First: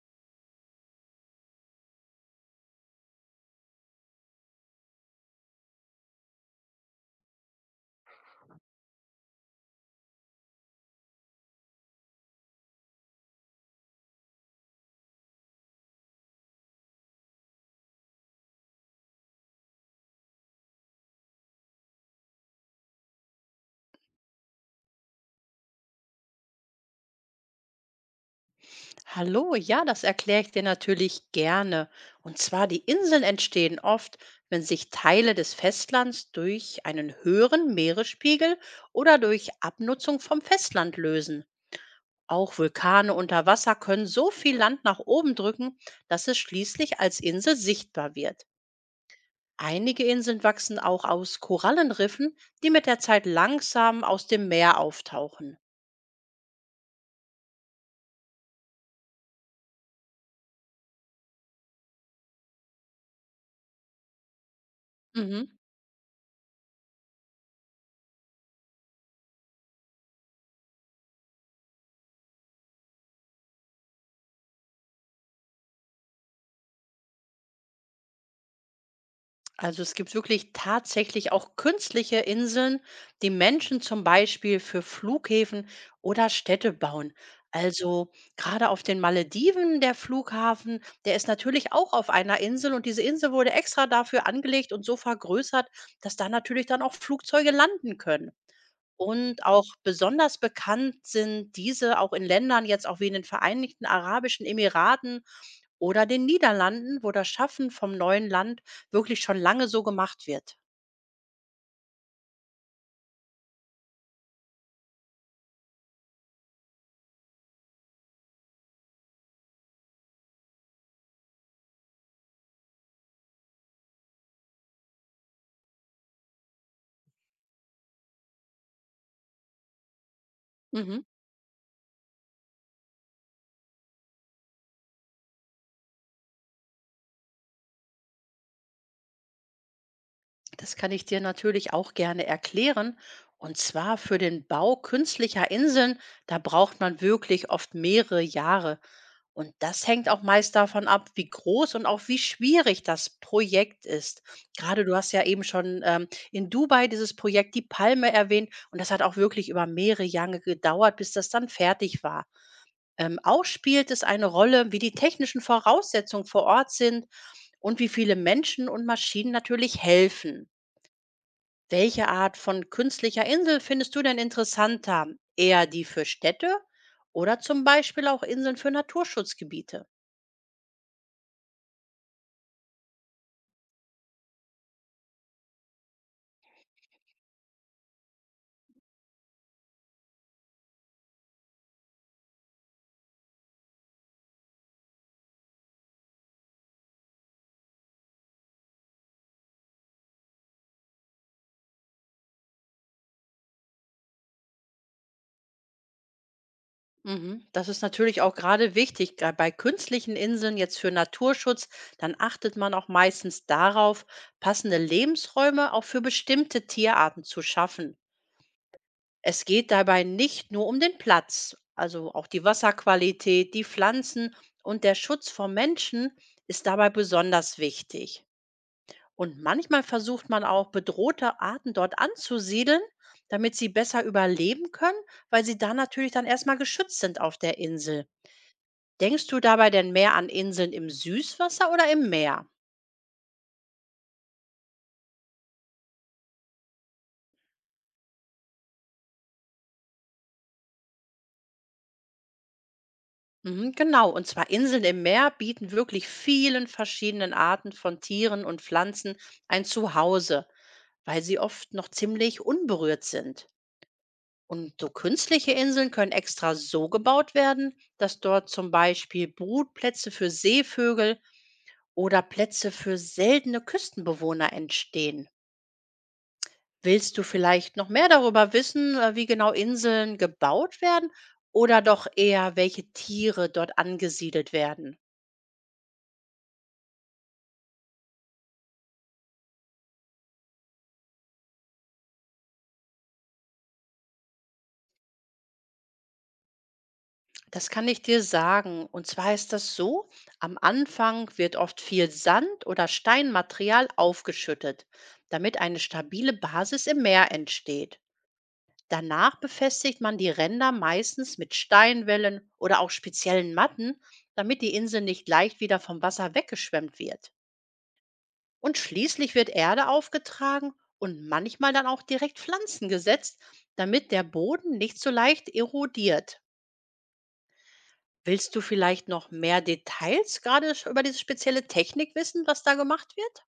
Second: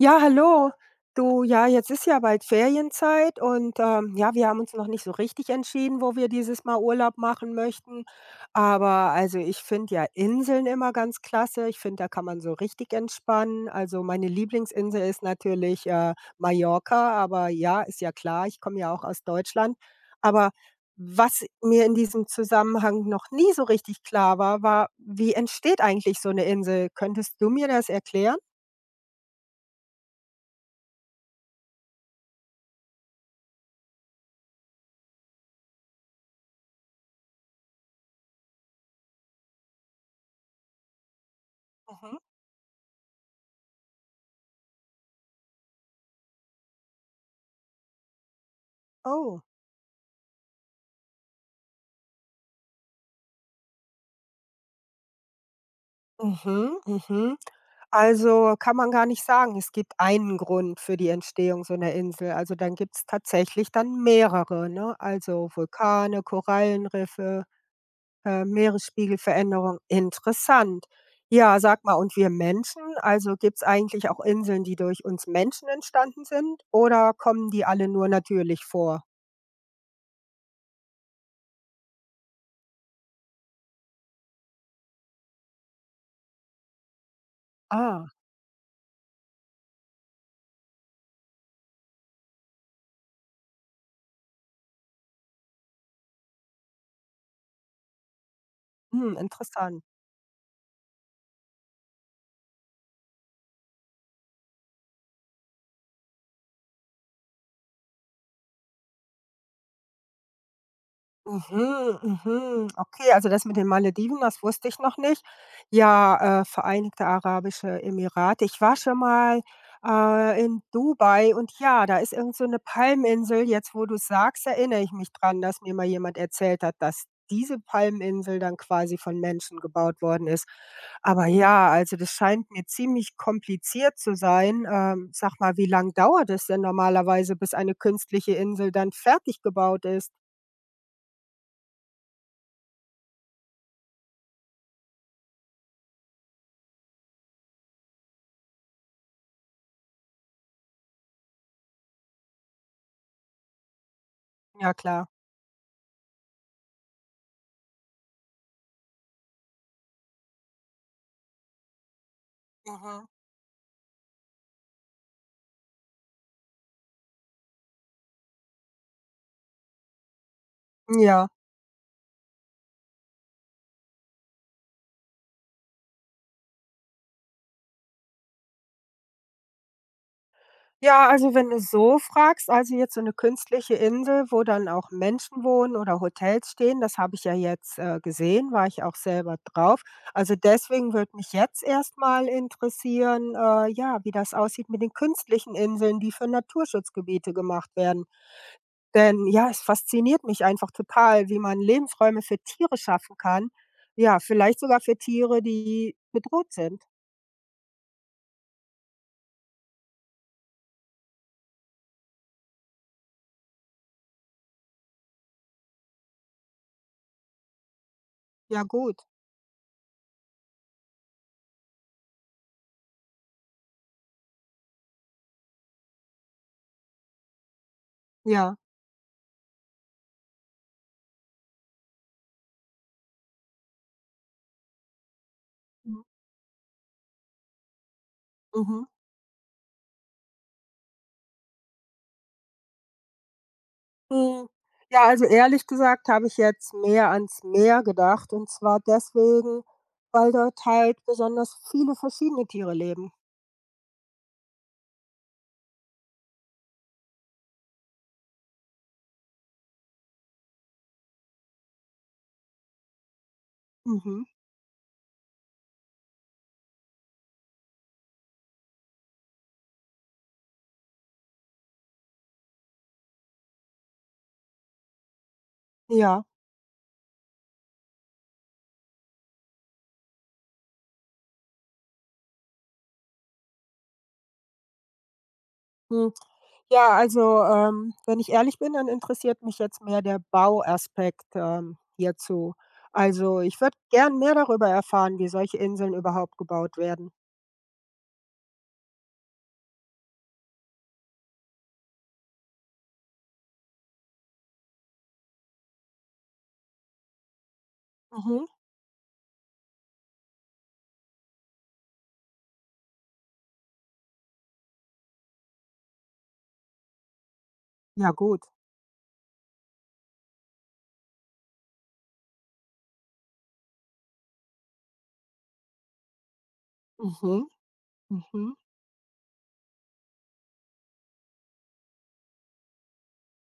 Ja, hallo. Du, ja, jetzt ist ja bald Ferienzeit und ja, wir haben uns noch nicht so richtig entschieden, wo wir dieses Mal Urlaub machen möchten. Aber also ich finde ja Inseln immer ganz klasse. Ich finde, da kann man so richtig entspannen. Also meine Lieblingsinsel ist natürlich Mallorca, aber ja, ist ja klar, ich komme ja auch aus Deutschland. Aber was mir in diesem Zusammenhang noch nie so richtig klar war, war, wie entsteht eigentlich so eine Insel? Könntest du mir das erklären? Hallo, ja, das erkläre ich dir natürlich gerne. Und zwar, die Inseln entstehen oft, wenn sich Teile des Festlands durch einen höheren Meeresspiegel oder durch Abnutzung vom Festland lösen. Mhm. Auch Vulkane unter Wasser können so viel Land nach oben drücken, dass es schließlich als Insel sichtbar wird. Oh. Einige Inseln wachsen auch aus Korallenriffen, die mit der Zeit langsam aus dem Meer auftauchen. Mhm, mhm. Also, kann man gar nicht sagen, es gibt einen Grund für die Entstehung so einer Insel. Also, dann gibt es tatsächlich dann mehrere, ne? Also, Mhm. Vulkane, Korallenriffe, Meeresspiegelveränderung. Interessant. Ja, sag mal, und wir Menschen, also gibt es eigentlich auch Inseln, die durch uns Menschen entstanden sind oder kommen die alle nur natürlich vor? Also es gibt wirklich tatsächlich auch künstliche Inseln, die Menschen zum Beispiel für Flughäfen oder Städte bauen. Ah, Also gerade auf den Malediven, der Flughafen, der ist natürlich auch auf einer Insel, und diese Insel wurde extra dafür angelegt und so vergrößert, dass da natürlich dann auch Flugzeuge landen können. hm, Und auch interessant. besonders bekannt sind diese auch in Ländern jetzt auch wie in den Vereinigten Arabischen Emiraten oder den Niederlanden, wo das Schaffen vom neuen Land wirklich schon lange so gemacht wird. Mhm, mhm. Okay, also das mit den Malediven, das wusste ich noch nicht. Ja, Vereinigte Arabische Emirate. Ich war schon mal in Dubai und ja, da ist irgend so 'ne Palminsel. Jetzt, wo du sagst, erinnere ich mich dran, dass mir mal jemand erzählt hat, dass diese Palminsel dann quasi von Menschen gebaut worden ist. Mhm. Aber ja, also das scheint mir ziemlich kompliziert zu sein. Sag mal, wie lang dauert es denn normalerweise, bis eine künstliche Insel dann fertig gebaut ist? Das kann ich dir natürlich auch gerne erklären. Und zwar für den Bau künstlicher Inseln, da braucht man wirklich oft mehrere Jahre. Und das hängt auch meist davon ab, wie groß und auch wie schwierig das Projekt ist. Ja, Gerade du klar. hast ja eben schon in Dubai dieses Projekt Die Palme erwähnt, und das hat auch wirklich über mehrere Jahre gedauert, bis das dann fertig war. Mhm. Auch spielt es eine Rolle, wie die technischen Voraussetzungen vor Ort sind und wie viele Menschen und Maschinen natürlich helfen. Ja. Welche Art von künstlicher Insel findest du denn interessanter? Eher die für Städte oder zum Beispiel auch Inseln für Naturschutzgebiete? Ja, also wenn du so fragst, also jetzt so eine künstliche Insel, wo dann auch Menschen wohnen oder Hotels stehen, das habe ich ja jetzt, gesehen, war ich auch selber drauf. Also deswegen würde mich jetzt erstmal interessieren, ja, wie das aussieht mit den künstlichen Inseln, die für Naturschutzgebiete gemacht werden. Denn ja, es fasziniert mich einfach total, wie man Lebensräume für Tiere schaffen kann. Ja, vielleicht sogar für Tiere, die bedroht sind. Mhm. Das ist natürlich auch gerade wichtig. Bei künstlichen Inseln jetzt für Naturschutz, dann achtet man auch meistens darauf, passende Lebensräume auch für bestimmte Tierarten zu schaffen. Ja, gut. Es geht dabei nicht nur um den Platz, also auch die Wasserqualität, die Pflanzen und der Schutz vor Menschen ist dabei besonders wichtig. Ja. Und manchmal versucht man auch bedrohte Arten dort anzusiedeln, damit sie besser überleben können, weil sie da Mhm. natürlich dann erstmal geschützt sind auf der Insel. Mhm. Denkst du dabei denn mehr an Inseln im Süßwasser oder im Meer? Hm, ja, also ehrlich gesagt habe ich jetzt mehr ans Meer gedacht, und zwar deswegen, weil dort halt besonders viele verschiedene Tiere leben. Mhm, genau, und zwar Inseln im Meer bieten wirklich vielen verschiedenen Arten von Tieren und Pflanzen ein Zuhause, weil sie oft noch ziemlich unberührt sind. Mhm. Und so künstliche Inseln können extra so gebaut werden, dass dort zum Beispiel Brutplätze für Seevögel oder Plätze für seltene Küstenbewohner entstehen. Ja. Willst du vielleicht noch mehr darüber wissen, wie genau Inseln gebaut werden oder doch eher, welche Tiere dort angesiedelt werden? Hm. Ja, also, wenn ich ehrlich bin, dann interessiert mich jetzt mehr der Bauaspekt, hierzu. Also, ich würde gern mehr darüber erfahren, wie solche Inseln überhaupt gebaut werden. Das kann ich dir sagen. Und zwar ist das so, am Anfang wird oft viel Sand oder Steinmaterial aufgeschüttet, damit eine stabile Basis im Meer entsteht. Mhm. Danach befestigt man die Ränder meistens mit Steinwellen oder auch speziellen Matten, damit die Insel nicht leicht wieder vom Wasser weggeschwemmt wird. Ja, gut. Und schließlich wird Erde aufgetragen und manchmal dann auch direkt Pflanzen gesetzt, damit der Boden nicht so leicht erodiert. Mhm. Mhm. Willst du vielleicht noch mehr Details gerade sch über diese spezielle Technik wissen, was da gemacht wird?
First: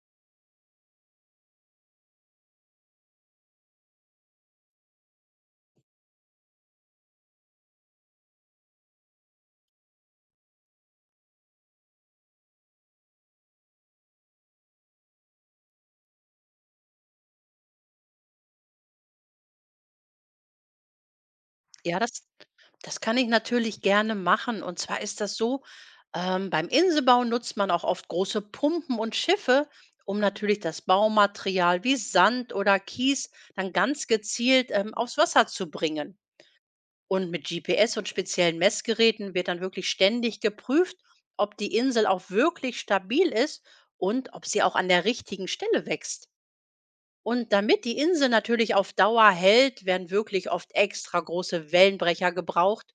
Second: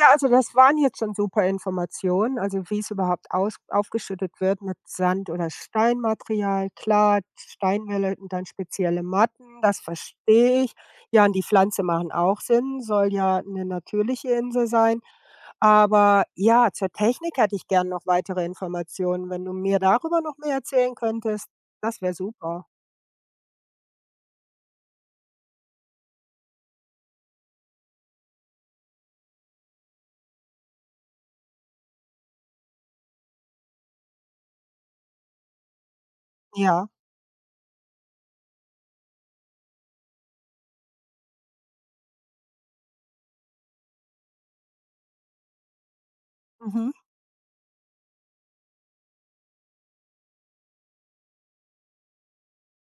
Ja, also das waren jetzt schon super Informationen, also wie es überhaupt aus aufgeschüttet wird mit Sand oder Steinmaterial. Klar, Steinwälle und dann spezielle Matten, das verstehe ich. Ja, und die Pflanze machen auch Sinn, soll ja eine natürliche Insel sein. Aber ja, zur Technik hätte ich gern noch weitere Informationen. Wenn du mir darüber noch mehr erzählen könntest, Ja, das wäre das super. das kann ich natürlich gerne machen. Und zwar ist das so, beim Inselbau nutzt man auch oft große Pumpen und Schiffe, um natürlich das Baumaterial wie Sand oder Kies dann ganz gezielt, aufs Wasser zu bringen. Ja. Und mit GPS und speziellen Messgeräten wird dann wirklich ständig geprüft, ob die Insel auch wirklich stabil ist und ob sie auch an der richtigen Stelle wächst. Mhm. Und damit die Insel natürlich auf Dauer hält, werden wirklich oft extra große Wellenbrecher gebraucht,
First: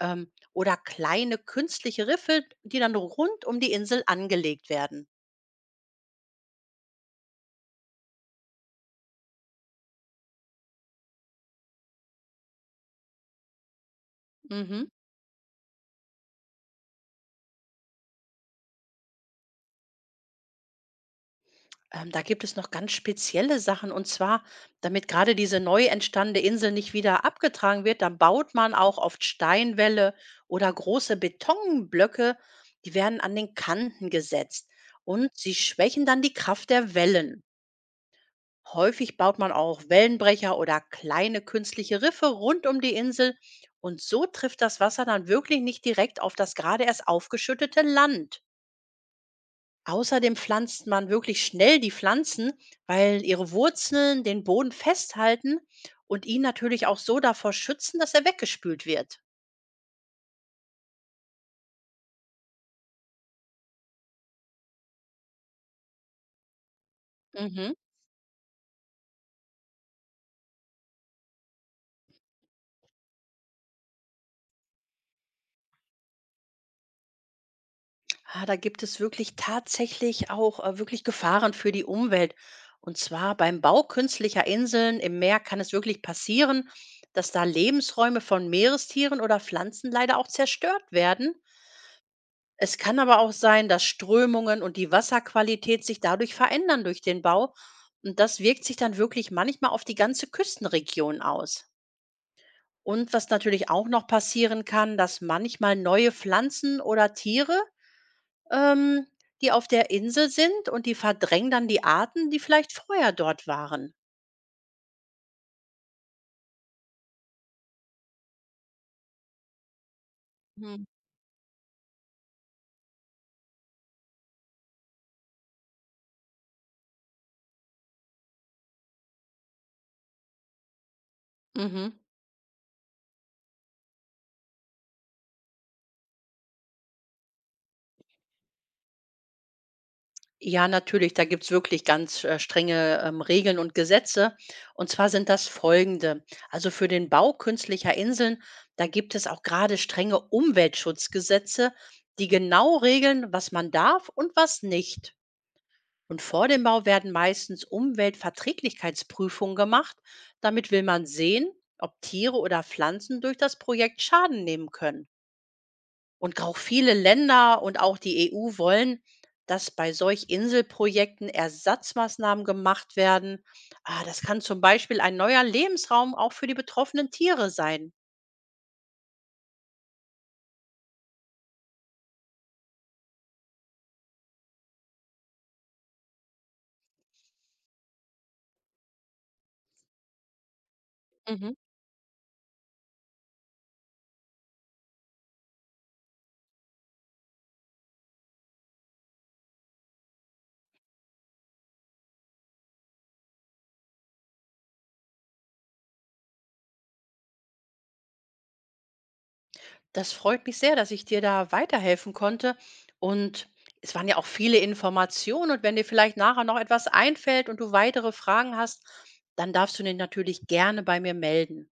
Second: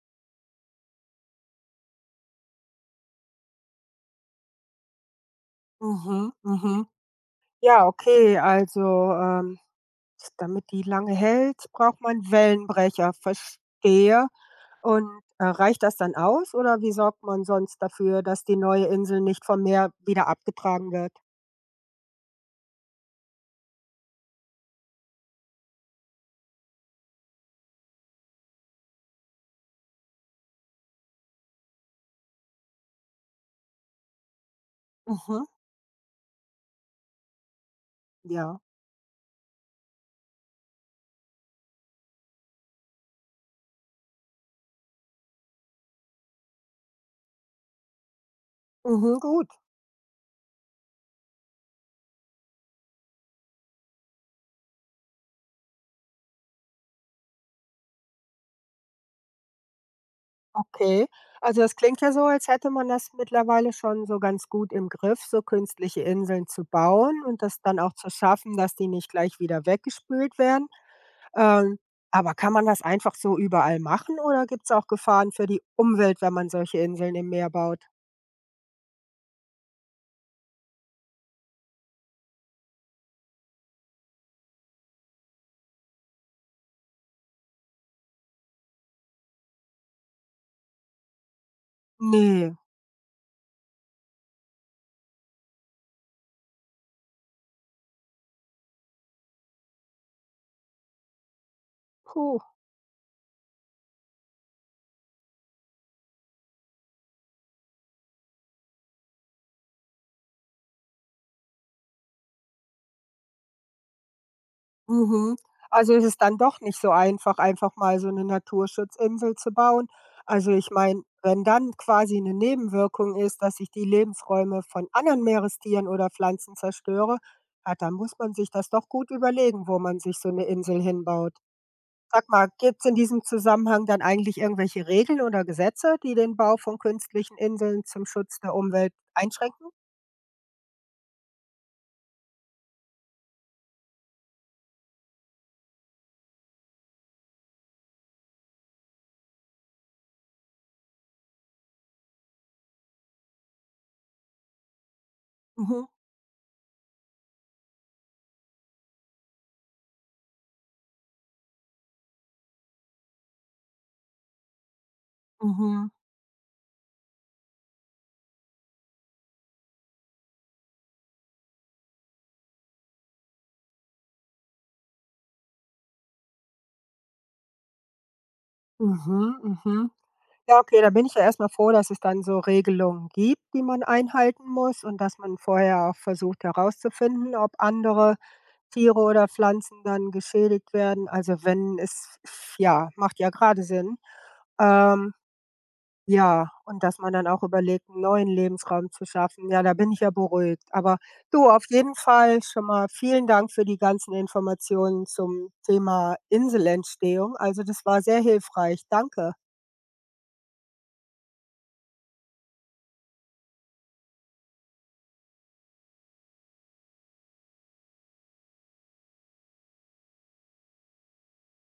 oder kleine künstliche Riffe, die dann rund um die Insel angelegt werden. Mhm. Mhm. Ja, okay, also, ähm, damit die lange hält, braucht man Wellenbrecher, verstehe. Mhm. Und, reicht das dann aus oder wie sorgt man sonst dafür, dass die neue Insel nicht vom Meer wieder abgetragen wird? Da gibt es noch ganz spezielle Sachen, und zwar, damit gerade diese neu entstandene Insel nicht wieder abgetragen wird, dann baut man auch oft Steinwälle oder große Betonblöcke, die werden an den Kanten gesetzt und Mhm, sie schwächen dann die Kraft der Wellen. ja. Häufig baut man auch Wellenbrecher oder kleine künstliche Riffe rund um die Insel, und so trifft das Wasser dann wirklich nicht direkt auf das gerade erst aufgeschüttete Land. Mhm, gut, Außerdem pflanzt man wirklich schnell die Pflanzen, weil ihre Wurzeln den Boden festhalten und ihn natürlich auch so davor schützen, dass er weggespült wird. okay. Also, das klingt ja so, als hätte man das mittlerweile schon so ganz gut im Griff, so künstliche Inseln zu bauen und das Mhm. dann auch zu schaffen, dass die nicht gleich wieder weggespült werden. Ähm, aber kann man das einfach so überall machen oder gibt es auch Gefahren für die Umwelt, wenn man solche Inseln im Meer baut? Ah, da gibt es wirklich tatsächlich auch wirklich Gefahren für die Umwelt. Und zwar beim Bau künstlicher Inseln im Meer kann es wirklich passieren, dass da Lebensräume von Meerestieren oder Pflanzen leider auch zerstört werden. Ne, Es kann aber auch sein, dass Strömungen und die Wasserqualität sich dadurch verändern durch den Bau. Und das wirkt sich dann wirklich manchmal auf die ganze Küstenregion aus. puh, Und was natürlich auch noch passieren kann, dass manchmal neue Pflanzen oder Tiere ähm, die auf der Insel sind, und die verdrängen dann die Arten, die vielleicht vorher dort waren. mhm. Also, ist es dann doch nicht so einfach, einfach mal so eine Naturschutzinsel zu bauen. Also, ich Mhm. meine, wenn dann quasi eine Nebenwirkung ist, dass ich die Lebensräume von anderen Meerestieren oder Pflanzen zerstöre, ah, dann muss man sich das doch gut überlegen, wo man sich so eine Insel hinbaut. Mhm. Sag mal, gibt es in diesem Zusammenhang dann eigentlich irgendwelche Regeln oder Gesetze, die den Bau von künstlichen Inseln zum Schutz der Umwelt einschränken? Ja, natürlich, da gibt's wirklich ganz strenge Regeln und Gesetze. Und zwar sind das folgende. Also für den Bau künstlicher Inseln, da gibt es auch gerade strenge Umweltschutzgesetze, die genau regeln, was man darf und was nicht. Mhm, Und vor dem Bau werden meistens Umweltverträglichkeitsprüfungen gemacht. Damit will man sehen, ob Tiere oder Pflanzen durch das Projekt Schaden nehmen können. mhm, Und auch viele Länder und auch die EU wollen, dass bei solch Inselprojekten Ersatzmaßnahmen gemacht werden. Ah, das kann zum Beispiel ein neuer Lebensraum auch für die betroffenen Tiere sein. mhm, mhm. Ja, okay, da bin ich ja erst mal froh, dass es dann so Regelungen gibt, die man einhalten muss und dass man vorher auch versucht herauszufinden, ob andere Tiere oder Pflanzen dann geschädigt werden. Also Mhm. wenn es ja, macht ja gerade Sinn. Ähm Ja, und dass man dann auch überlegt, 'n neuen Lebensraum zu schaffen. Ja, da bin ich ja beruhigt. Aber du, auf jeden Fall schon mal vielen Dank für die ganzen Informationen zum Thema Inselentstehung. Also, das war sehr hilfreich. Danke. Das freut mich sehr, dass ich dir da weiterhelfen konnte. Und es waren ja auch viele Informationen. Und wenn dir vielleicht nachher noch etwas einfällt und du weitere Fragen hast, dann darfst du dich natürlich gerne bei mir melden.